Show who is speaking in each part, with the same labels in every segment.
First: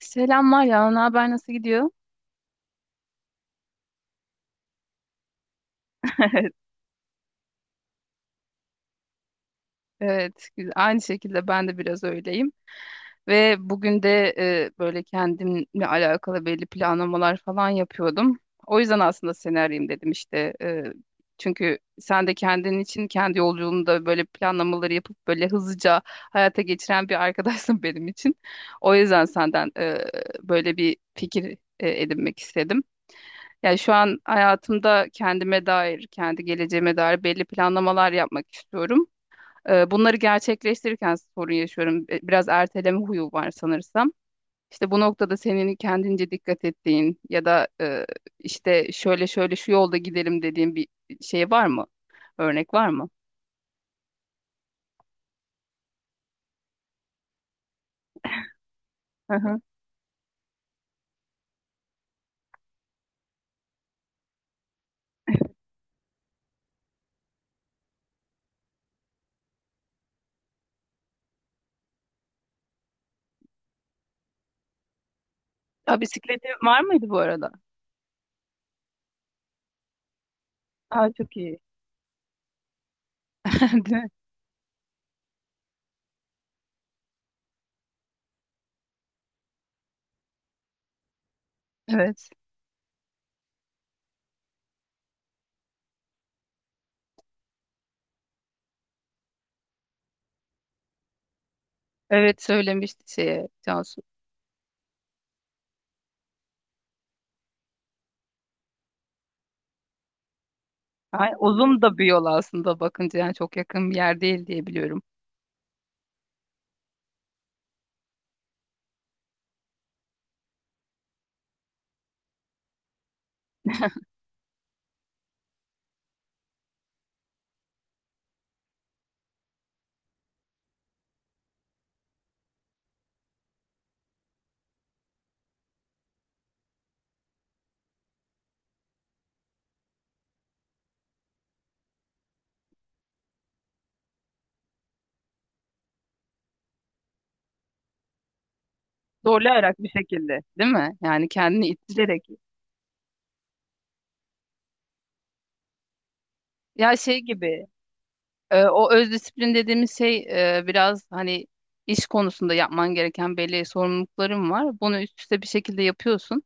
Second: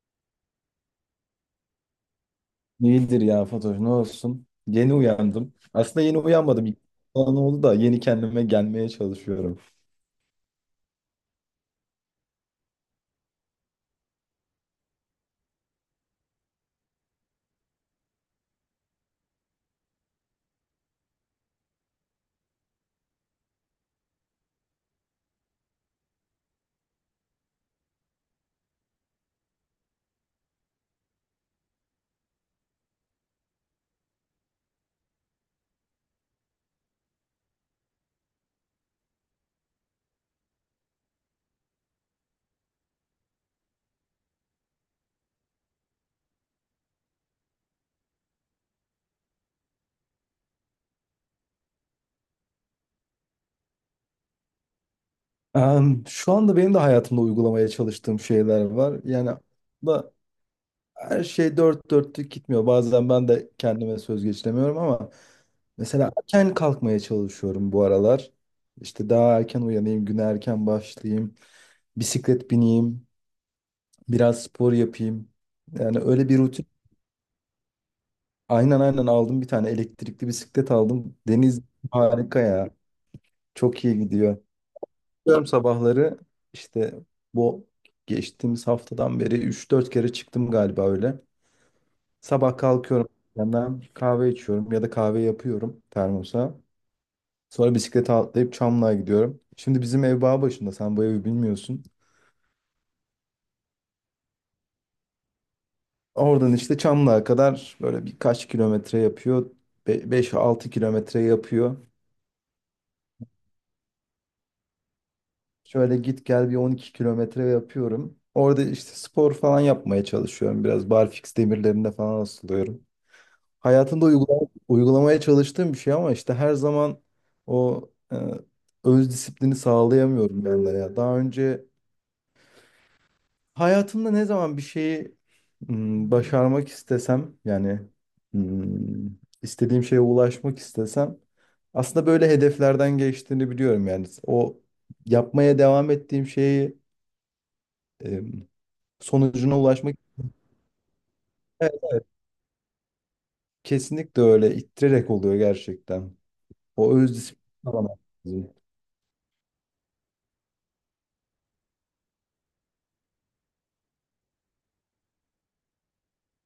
Speaker 1: Selamlar ya, ne haber nasıl gidiyor?
Speaker 2: İyidir ya Fatoş, ne olsun. Yeni uyandım. Aslında yeni uyanmadım. Falan oldu da yeni kendime gelmeye çalışıyorum.
Speaker 1: Evet, güzel. Aynı şekilde ben de biraz öyleyim. Ve bugün de böyle kendimle alakalı belli planlamalar falan yapıyordum. O yüzden aslında seni arayayım dedim işte. Çünkü sen de kendin için kendi yolculuğunda böyle planlamaları yapıp böyle hızlıca hayata geçiren bir arkadaşsın benim için. O yüzden senden böyle bir fikir edinmek istedim. Yani şu an hayatımda kendime dair, kendi geleceğime dair belli planlamalar yapmak istiyorum. Bunları gerçekleştirirken sorun yaşıyorum. Biraz erteleme huyu var sanırsam. İşte bu noktada senin kendince dikkat ettiğin ya da işte şöyle şöyle şu yolda gidelim dediğin bir şey var mı? Örnek var mı?
Speaker 2: Şu anda benim de hayatımda uygulamaya çalıştığım şeyler var. Yani
Speaker 1: Hı hı.
Speaker 2: da her şey dört dörtlük gitmiyor. Bazen ben de kendime söz geçiremiyorum ama mesela erken kalkmaya çalışıyorum bu aralar. İşte daha erken uyanayım, güne erken başlayayım, bisiklet bineyim, biraz spor yapayım. Yani
Speaker 1: Ya
Speaker 2: öyle bir
Speaker 1: bisikleti
Speaker 2: rutin.
Speaker 1: var mıydı bu arada?
Speaker 2: Aynen aynen, aldım, bir tane elektrikli bisiklet
Speaker 1: Aa
Speaker 2: aldım.
Speaker 1: çok iyi.
Speaker 2: Deniz harika ya. Çok
Speaker 1: Değil
Speaker 2: iyi
Speaker 1: mi?
Speaker 2: gidiyor. Çıkıyorum sabahları, işte bu geçtiğimiz haftadan beri 3-4 kere çıktım galiba öyle.
Speaker 1: Evet.
Speaker 2: Sabah kalkıyorum, yandan kahve içiyorum ya da kahve yapıyorum termosa. Sonra bisiklete atlayıp Çamlı'ya gidiyorum. Şimdi bizim ev bağ başında, sen bu evi bilmiyorsun.
Speaker 1: Evet söylemişti şeye Cansu.
Speaker 2: Oradan işte Çamlı'ya kadar böyle birkaç kilometre yapıyor. 5-6 kilometre
Speaker 1: Ay,
Speaker 2: yapıyor.
Speaker 1: uzun da bir yol aslında bakınca yani çok yakın bir yer değil diye biliyorum.
Speaker 2: Şöyle git gel bir 12 kilometre yapıyorum. Orada işte spor falan yapmaya çalışıyorum. Biraz barfiks demirlerinde falan asılıyorum. Hayatımda uygulamaya çalıştığım bir şey ama işte her zaman o e, öz disiplini sağlayamıyorum ben de ya. Daha önce hayatımda ne zaman bir şeyi başarmak istesem, yani m, istediğim şeye ulaşmak istesem aslında böyle hedeflerden geçtiğini biliyorum yani. O yapmaya devam ettiğim şeyi sonucuna
Speaker 1: Zorlayarak bir
Speaker 2: ulaşmak.
Speaker 1: şekilde, değil mi? Yani kendini
Speaker 2: Evet,
Speaker 1: ittirerek.
Speaker 2: kesinlikle öyle ittirerek oluyor gerçekten. O
Speaker 1: Ya
Speaker 2: öz
Speaker 1: şey
Speaker 2: disiplin
Speaker 1: gibi,
Speaker 2: alamak lazım.
Speaker 1: o öz disiplin dediğimiz şey biraz hani iş konusunda yapman gereken belli sorumlulukların var. Bunu üst üste bir şekilde yapıyorsun.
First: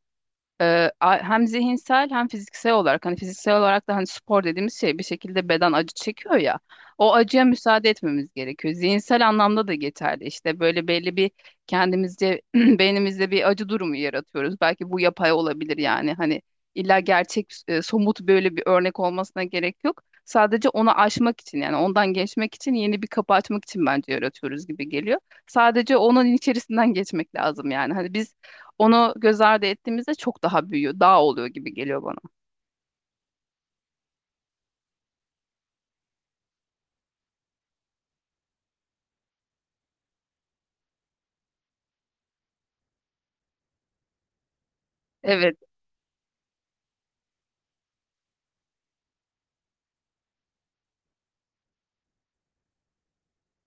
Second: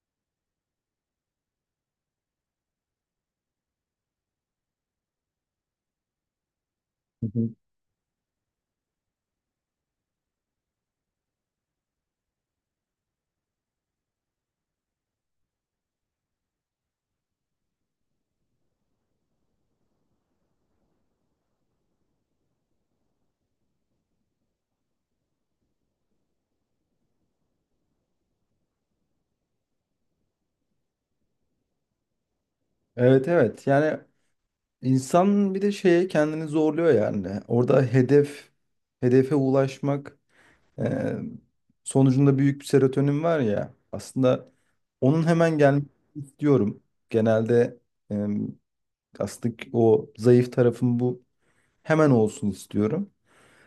Speaker 1: Hem zihinsel hem fiziksel olarak hani fiziksel olarak da hani spor dediğimiz şey bir şekilde beden acı çekiyor ya, o
Speaker 2: Hı
Speaker 1: acıya
Speaker 2: hı.
Speaker 1: müsaade etmemiz gerekiyor. Zihinsel anlamda da geçerli işte böyle belli bir kendimizce beynimizde bir acı durumu yaratıyoruz. Belki bu yapay olabilir yani hani illa gerçek somut böyle bir örnek olmasına gerek yok. Sadece onu aşmak için yani ondan geçmek için yeni bir kapı açmak için bence yaratıyoruz gibi geliyor. Sadece onun içerisinden geçmek lazım yani. Hani biz onu göz ardı ettiğimizde çok daha büyüyor, daha oluyor gibi geliyor bana.
Speaker 2: Evet evet, yani insan bir de şeye kendini zorluyor yani. Orada hedefe ulaşmak e, sonucunda büyük bir serotonin var ya aslında, onun
Speaker 1: Evet,
Speaker 2: hemen gelmesini istiyorum. Genelde e, aslında o zayıf tarafım bu, hemen olsun istiyorum.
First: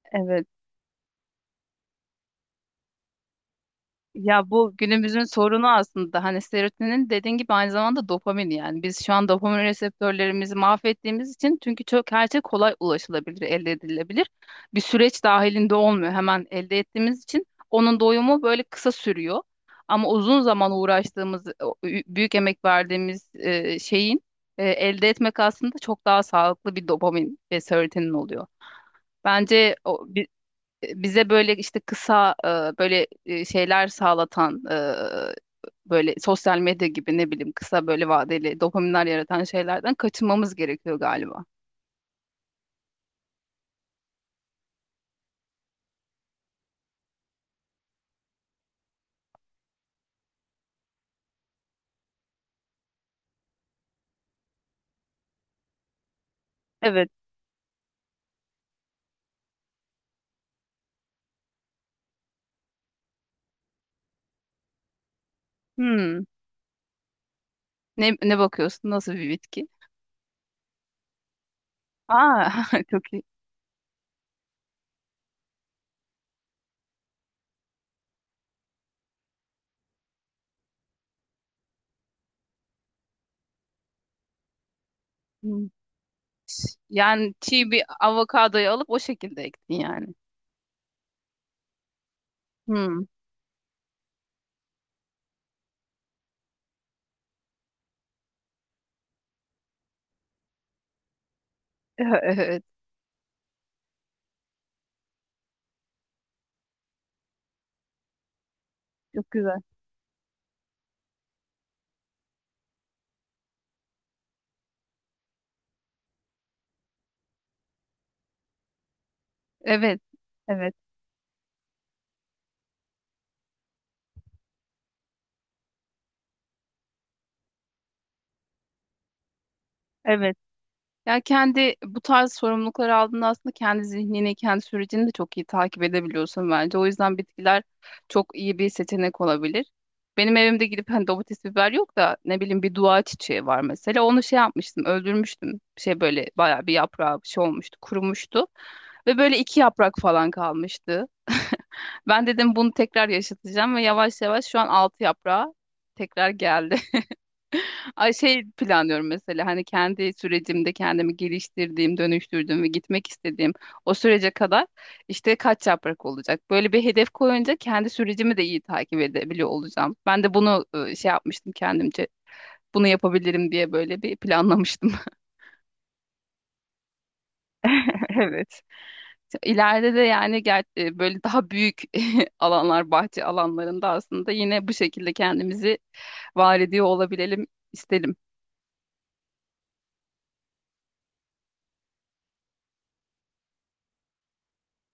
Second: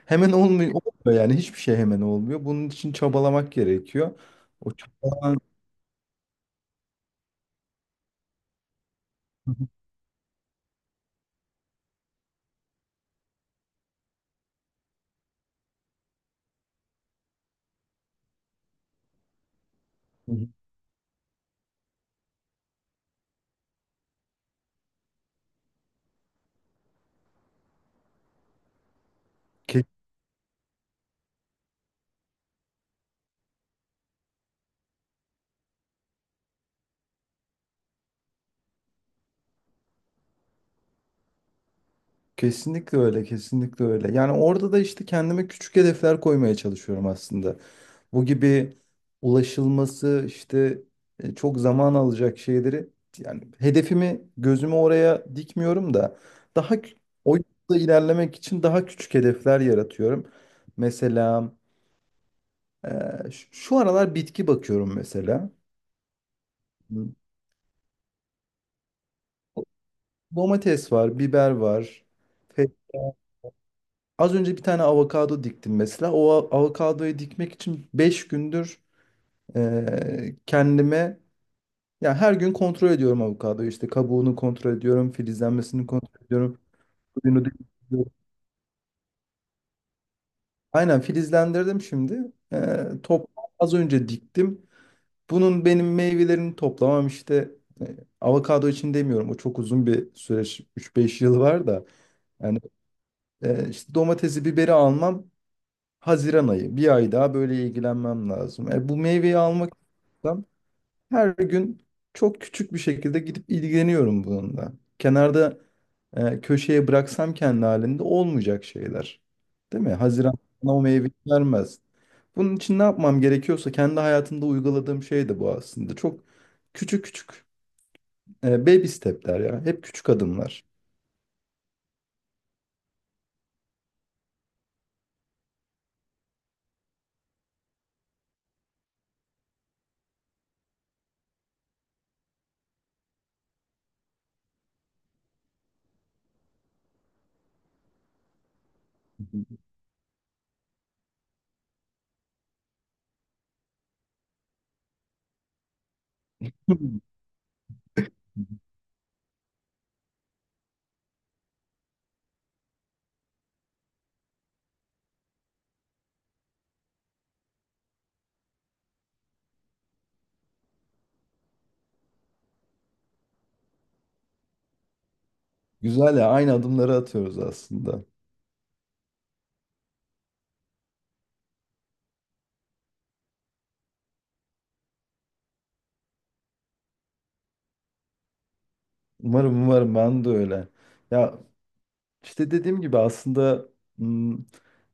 Speaker 2: Hemen
Speaker 1: evet.
Speaker 2: olmuyor, olmuyor, yani hiçbir şey hemen olmuyor. Bunun için çabalamak gerekiyor.
Speaker 1: Ya
Speaker 2: O
Speaker 1: bu günümüzün
Speaker 2: çabalamak...
Speaker 1: sorunu aslında hani serotonin dediğin gibi aynı zamanda dopamin yani. Biz şu an dopamin reseptörlerimizi mahvettiğimiz için çünkü çok her şey kolay ulaşılabilir, elde edilebilir. Bir süreç dahilinde olmuyor hemen elde ettiğimiz için onun doyumu böyle kısa sürüyor. Ama uzun zaman uğraştığımız, o büyük emek verdiğimiz şeyin elde etmek aslında çok daha sağlıklı bir dopamin ve serotonin oluyor. Bence
Speaker 2: Ke-
Speaker 1: o, bize böyle işte kısa böyle şeyler sağlatan böyle sosyal medya gibi ne bileyim kısa böyle vadeli dopaminler yaratan şeylerden kaçınmamız gerekiyor galiba.
Speaker 2: Kesinlikle öyle, kesinlikle öyle. Yani orada da işte kendime küçük hedefler koymaya çalışıyorum aslında. Bu gibi ulaşılması işte çok zaman alacak şeyleri, yani hedefimi gözümü oraya dikmiyorum da daha kü-
Speaker 1: Evet.
Speaker 2: o yolda ilerlemek için daha küçük hedefler yaratıyorum. Mesela e, şu aralar bitki bakıyorum mesela.
Speaker 1: Hmm.
Speaker 2: Hı.
Speaker 1: Ne, ne bakıyorsun? Nasıl bir bitki?
Speaker 2: Domates var, biber var.
Speaker 1: Aa,
Speaker 2: Fe-
Speaker 1: çok iyi.
Speaker 2: Az önce bir tane avokado diktim mesela. O avokadoyu dikmek için 5 gündür kendime, ya her gün kontrol ediyorum avokadoyu. İşte kabuğunu kontrol ediyorum,
Speaker 1: Hmm.
Speaker 2: filizlenmesini kontrol ediyorum,
Speaker 1: Yani
Speaker 2: suyunu
Speaker 1: çiğ bir
Speaker 2: dikliyorum.
Speaker 1: avokadoyu alıp o şekilde ektin yani.
Speaker 2: Aynen, filizlendirdim şimdi. E,
Speaker 1: Hmm.
Speaker 2: top Az önce diktim. Bunun benim meyvelerini toplamam işte, e, avokado için demiyorum. O çok uzun bir süreç. 3-5 yıl var da. Yani işte domatesi, biberi almam Haziran ayı. Bir ay daha böyle ilgilenmem lazım. Bu
Speaker 1: Çok
Speaker 2: meyveyi
Speaker 1: güzel.
Speaker 2: almak istiyorsam her gün çok küçük bir şekilde gidip ilgileniyorum bununla. Kenarda köşeye bıraksam kendi halinde olmayacak şeyler. Değil mi?
Speaker 1: Evet,
Speaker 2: Haziran bana
Speaker 1: evet,
Speaker 2: o meyveyi vermez. Bunun için ne yapmam gerekiyorsa kendi hayatımda uyguladığım şey de bu aslında. Çok küçük küçük baby step'ler ya. Hep küçük
Speaker 1: evet.
Speaker 2: adımlar.
Speaker 1: Ya kendi bu tarz sorumlulukları aldığında aslında kendi zihnini, kendi sürecini de çok iyi takip edebiliyorsun bence. O yüzden bitkiler çok iyi bir seçenek olabilir. Benim evimde gidip hani domates biber yok da ne bileyim bir dua çiçeği var mesela. Onu şey yapmıştım, öldürmüştüm. Şey böyle bayağı bir yaprağı bir şey olmuştu, kurumuştu. Ve böyle iki yaprak falan kalmıştı. Ben dedim bunu tekrar yaşatacağım ve yavaş yavaş şu an altı yaprağı tekrar geldi. Ay şey planlıyorum mesela hani kendi sürecimde kendimi geliştirdiğim, dönüştürdüğüm ve gitmek istediğim o sürece kadar işte kaç yaprak olacak. Böyle bir hedef koyunca kendi sürecimi de iyi takip edebiliyor olacağım. Ben de bunu şey yapmıştım kendimce. Bunu yapabilirim diye böyle bir planlamıştım.
Speaker 2: Güzel ya, aynı adımları atıyoruz aslında.
Speaker 1: Evet. İleride de yani böyle daha büyük alanlar, bahçe alanlarında aslında yine bu şekilde kendimizi var ediyor olabilelim isterim.
Speaker 2: Umarım umarım ben de öyle. Ya, İşte dediğim gibi aslında m,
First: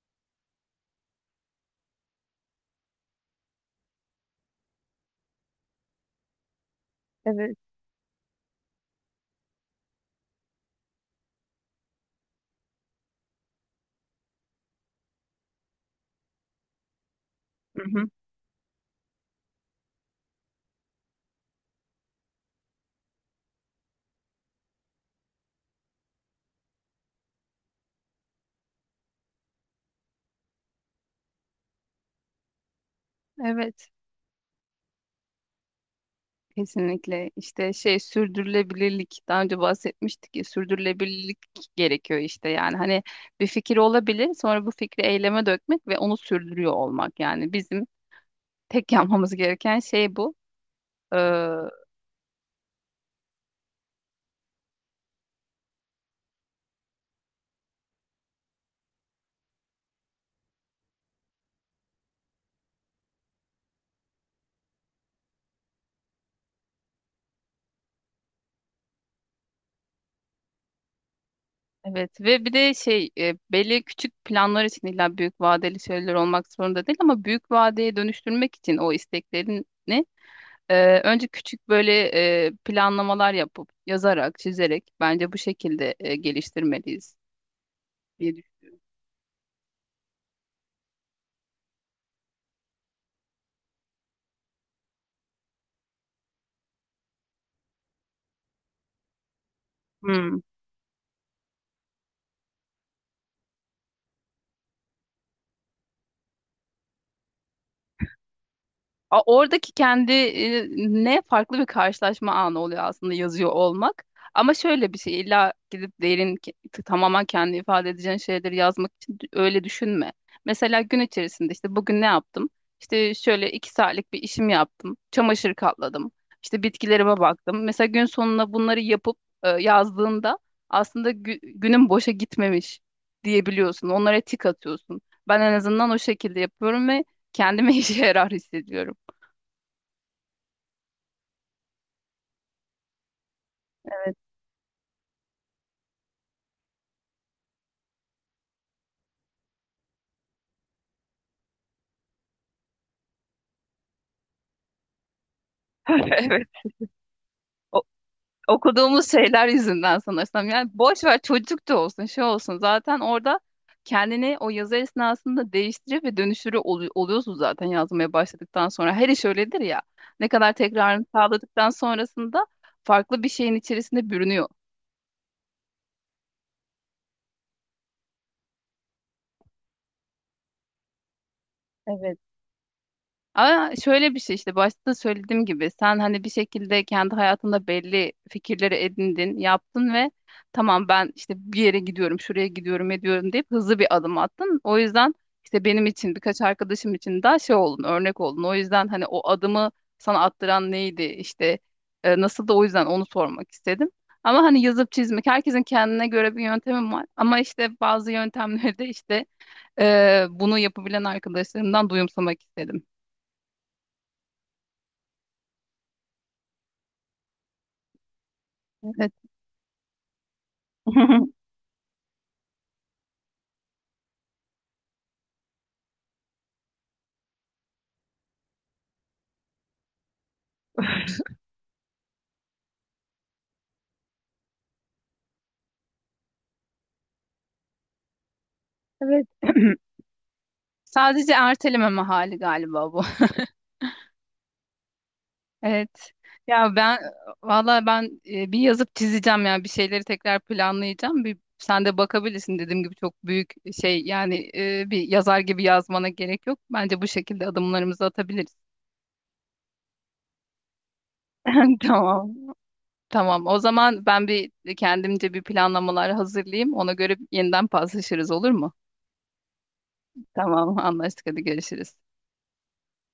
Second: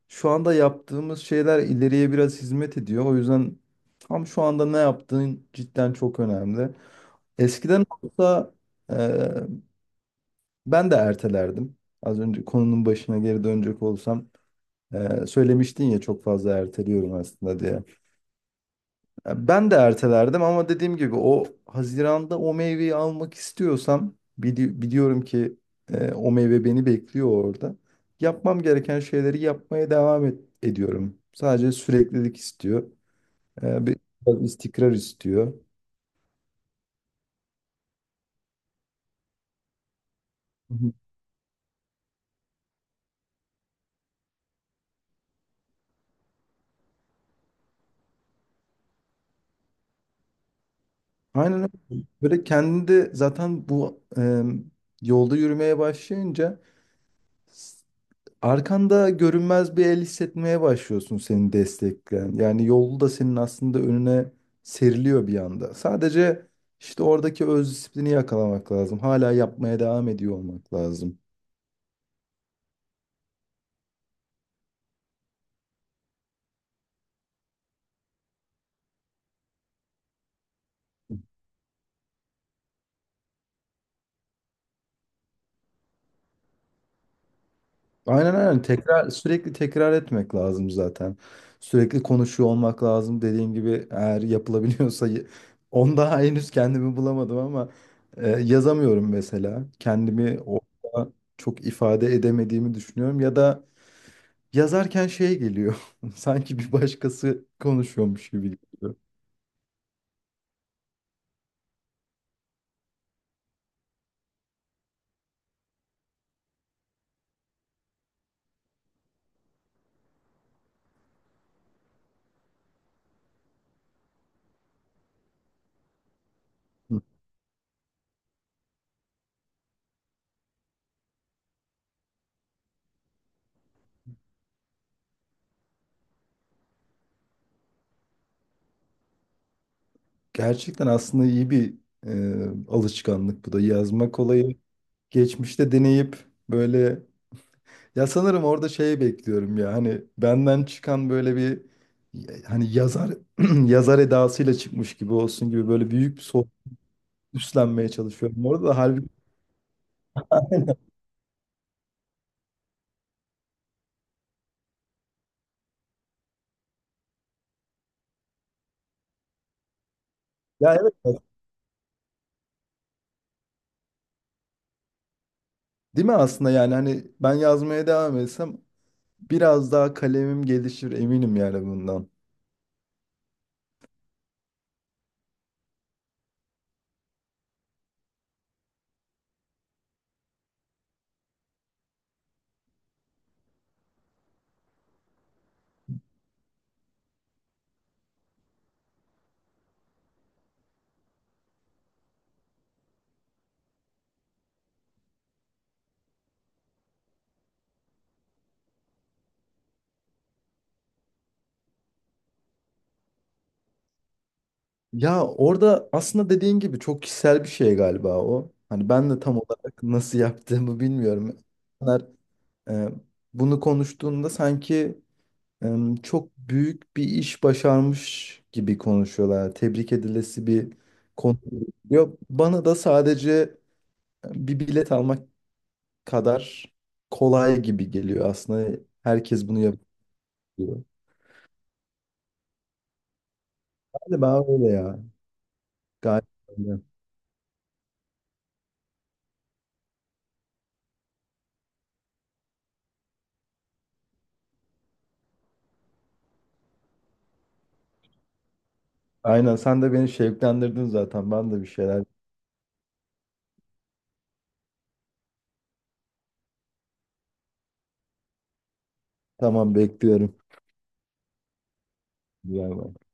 Speaker 2: şu anda yaptığımız şeyler ileriye biraz hizmet ediyor. O yüzden tam şu anda ne yaptığın cidden çok önemli.
Speaker 1: Evet.
Speaker 2: Eskiden olsa e, ben de ertelerdim. Az önce konunun başına geri dönecek olsam, söylemiştin ya çok fazla erteliyorum aslında diye.
Speaker 1: Hı hı.
Speaker 2: Ya, ben de ertelerdim ama dediğim gibi o Haziran'da o meyveyi almak istiyorsam biliyorum ki o meyve beni bekliyor orada. Yapmam gereken şeyleri yapmaya devam ediyorum. Sadece süreklilik istiyor. E,
Speaker 1: Evet.
Speaker 2: bir biraz istikrar istiyor.
Speaker 1: Kesinlikle işte şey sürdürülebilirlik daha önce bahsetmiştik ya,
Speaker 2: Hı hı.
Speaker 1: sürdürülebilirlik gerekiyor işte yani hani bir fikir olabilir sonra bu fikri eyleme dökmek ve onu sürdürüyor olmak yani bizim tek yapmamız gereken şey bu. Ee,
Speaker 2: Aynen öyle. Böyle kendinde zaten bu yolda yürümeye başlayınca arkanda görünmez bir el hissetmeye başlıyorsun seni destekleyen. Yani yolu da senin aslında önüne seriliyor bir anda. Sadece işte oradaki öz disiplini yakalamak lazım. Hala yapmaya devam ediyor olmak lazım.
Speaker 1: Evet ve bir de şey belli küçük planlar için illa büyük vadeli şeyler olmak zorunda değil ama büyük vadeye dönüştürmek için o isteklerini önce küçük böyle planlamalar yapıp yazarak, çizerek bence bu şekilde geliştirmeliyiz
Speaker 2: Aynen
Speaker 1: diye
Speaker 2: aynen. Tekrar, sürekli tekrar etmek lazım zaten. Sürekli konuşuyor olmak lazım. Dediğim gibi eğer yapılabiliyorsa onda henüz kendimi bulamadım ama yazamıyorum mesela. Kendimi
Speaker 1: düşünüyorum.
Speaker 2: orada çok ifade edemediğimi düşünüyorum ya da... Yazarken şey geliyor. Sanki bir başkası konuşuyormuş gibi geliyor.
Speaker 1: Oradaki kendi ne farklı bir karşılaşma anı oluyor aslında yazıyor olmak. Ama şöyle bir şey illa gidip tamamen kendi ifade edeceğin şeyleri yazmak için öyle düşünme. Mesela gün içerisinde işte bugün ne yaptım? İşte şöyle iki saatlik bir işim yaptım. Çamaşır katladım. İşte
Speaker 2: Hı.
Speaker 1: bitkilerime baktım. Mesela gün sonuna bunları yapıp yazdığında aslında günün boşa gitmemiş diyebiliyorsun. Onlara tik atıyorsun. Ben en azından o şekilde yapıyorum ve kendime işe yarar hissediyorum.
Speaker 2: Gerçekten aslında iyi bir alışkanlık bu da. Yazmak olayı geçmişte deneyip böyle, ya sanırım orada şey bekliyorum ya, hani benden çıkan böyle bir, hani yazar yazar edasıyla çıkmış gibi olsun gibi böyle büyük bir
Speaker 1: Evet.
Speaker 2: soğuk
Speaker 1: O-
Speaker 2: üstlenmeye çalışıyorum. Orada da halbuki...
Speaker 1: okuduğumuz şeyler yüzünden sanırsam. Yani boş ver çocuk da olsun, şey olsun. Zaten orada kendini o yazı esnasında değiştirip ve oluyorsun zaten yazmaya başladıktan sonra. Her iş öyledir ya. Ne kadar
Speaker 2: Ya evet
Speaker 1: tekrarını
Speaker 2: bak,
Speaker 1: sağladıktan sonrasında farklı bir şeyin içerisinde bürünüyor.
Speaker 2: değil mi aslında, yani hani ben yazmaya devam etsem biraz daha kalemim gelişir eminim yani bundan.
Speaker 1: Evet. Ama şöyle bir şey işte başta söylediğim gibi sen hani bir şekilde kendi hayatında belli fikirleri edindin, yaptın ve tamam ben işte bir yere gidiyorum, şuraya gidiyorum, ediyorum deyip hızlı bir adım attın. O yüzden işte benim için birkaç arkadaşım için daha şey oldun, örnek oldun. O yüzden hani o adımı sana attıran neydi işte nasıl da o yüzden onu sormak istedim. Ama hani yazıp çizmek herkesin kendine göre bir yöntemi var. Ama işte bazı yöntemleri de işte bunu yapabilen arkadaşlarımdan duyumsamak istedim.
Speaker 2: Ya orada aslında dediğin gibi çok kişisel bir şey galiba o. Hani ben
Speaker 1: Evet.
Speaker 2: de tam olarak nasıl yaptığımı bilmiyorum. İnsanlar e, bunu konuştuğunda sanki e, çok büyük bir iş başarmış gibi konuşuyorlar. Tebrik edilesi bir konu. Yok, bana da sadece bir bilet almak kadar kolay gibi geliyor aslında.
Speaker 1: Evet.
Speaker 2: Herkes bunu yapıyor.
Speaker 1: Sadece ertelememe hali galiba bu.
Speaker 2: Galiba öyle ya.
Speaker 1: Evet.
Speaker 2: Galiba
Speaker 1: Ya
Speaker 2: öyle.
Speaker 1: ben valla ben bir yazıp çizeceğim yani bir şeyleri tekrar planlayacağım. Bir sen de bakabilirsin dediğim gibi çok büyük şey yani bir yazar gibi yazmana gerek yok. Bence bu şekilde adımlarımızı atabiliriz.
Speaker 2: Aynen, sen de beni şevklendirdin zaten. Ben de bir şeyler...
Speaker 1: Tamam. Tamam. O zaman ben bir kendimce bir planlamalar hazırlayayım. Ona göre yeniden paslaşırız olur mu?
Speaker 2: Tamam, bekliyorum.
Speaker 1: Tamam, anlaştık. Hadi görüşürüz.
Speaker 2: Güzel bak.